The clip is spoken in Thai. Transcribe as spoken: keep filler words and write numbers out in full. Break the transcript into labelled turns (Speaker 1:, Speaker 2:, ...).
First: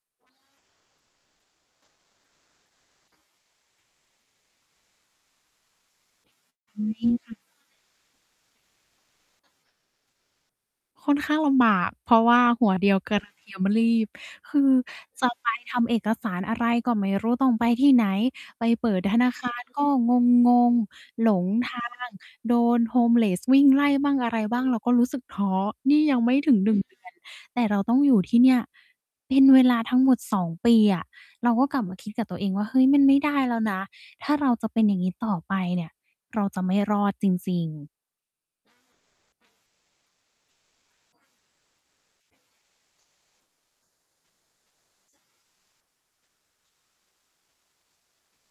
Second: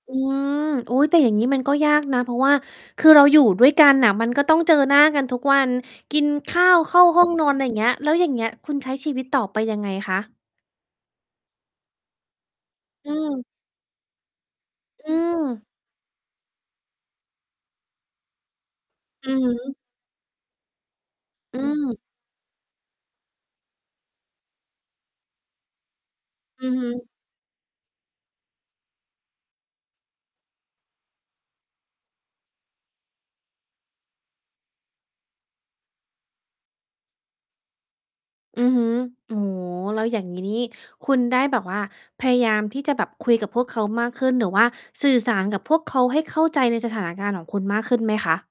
Speaker 1: อืม อุ๊ย แต่อย่างงี้มันก็ยากนะ เพราะว่า คือเราอยู่ด้วยกันน่ะ มันก็ต้องเจอหน้ากันทุกวัน กินข้า
Speaker 2: ห
Speaker 1: ว
Speaker 2: นู
Speaker 1: เข้
Speaker 2: เ
Speaker 1: า
Speaker 2: อง
Speaker 1: ห้อ
Speaker 2: ค
Speaker 1: ง
Speaker 2: ่ะ
Speaker 1: นอน อะไรอย่างเงี้ย แล้วอย่างเงี้ยคุณใช้ชีวิตต่อไปยังไงคะ?
Speaker 2: ค่อนข้างลำบาก เพราะว่าหัวเดียว
Speaker 1: อื
Speaker 2: กระเ
Speaker 1: ม
Speaker 2: ทียม ลีบ คือ
Speaker 1: อื
Speaker 2: จะไป
Speaker 1: ม
Speaker 2: ทำเอกสารอะไร ก็ไม่รู้ต้องไปที่ไหน ไปเปิดธน
Speaker 1: อื
Speaker 2: า
Speaker 1: อ
Speaker 2: ค
Speaker 1: ฮ
Speaker 2: าร
Speaker 1: ึ
Speaker 2: ก็งง ๆ หลง
Speaker 1: อื
Speaker 2: ทา
Speaker 1: ม
Speaker 2: ง โดน homeless วิ่งไล่บ้างอะไรบ้าง เราก็รู้สึกท้อ นี่ยังไม่ถึง
Speaker 1: อื
Speaker 2: หน
Speaker 1: อ
Speaker 2: ึ่ง
Speaker 1: ฮึ
Speaker 2: เดือน แต่เราต้องอยู่ที่เนี่ยเป็นเวลาทั้งหมด สอง ปีอะ เราก็กลับมาคิดกับตัวเองว่า เฮ้ย มันไม่ได้แล้วนะ ถ้าเราจะเป็นอย่างงี้ต่อไปเนี่ย เราจะไม่รอดจริง ๆ
Speaker 1: อือฮึ โอ้โฮ แล้วอย่างงี้นี่คุณได้แบบว่า พยายามที่จะแบบคุยกับพวกเขามากขึ้น หรือว่าสื่อสารกับพวกเขาให้เข้าใจในสถานการณ์ของคุณมากขึ้นไหมคะ?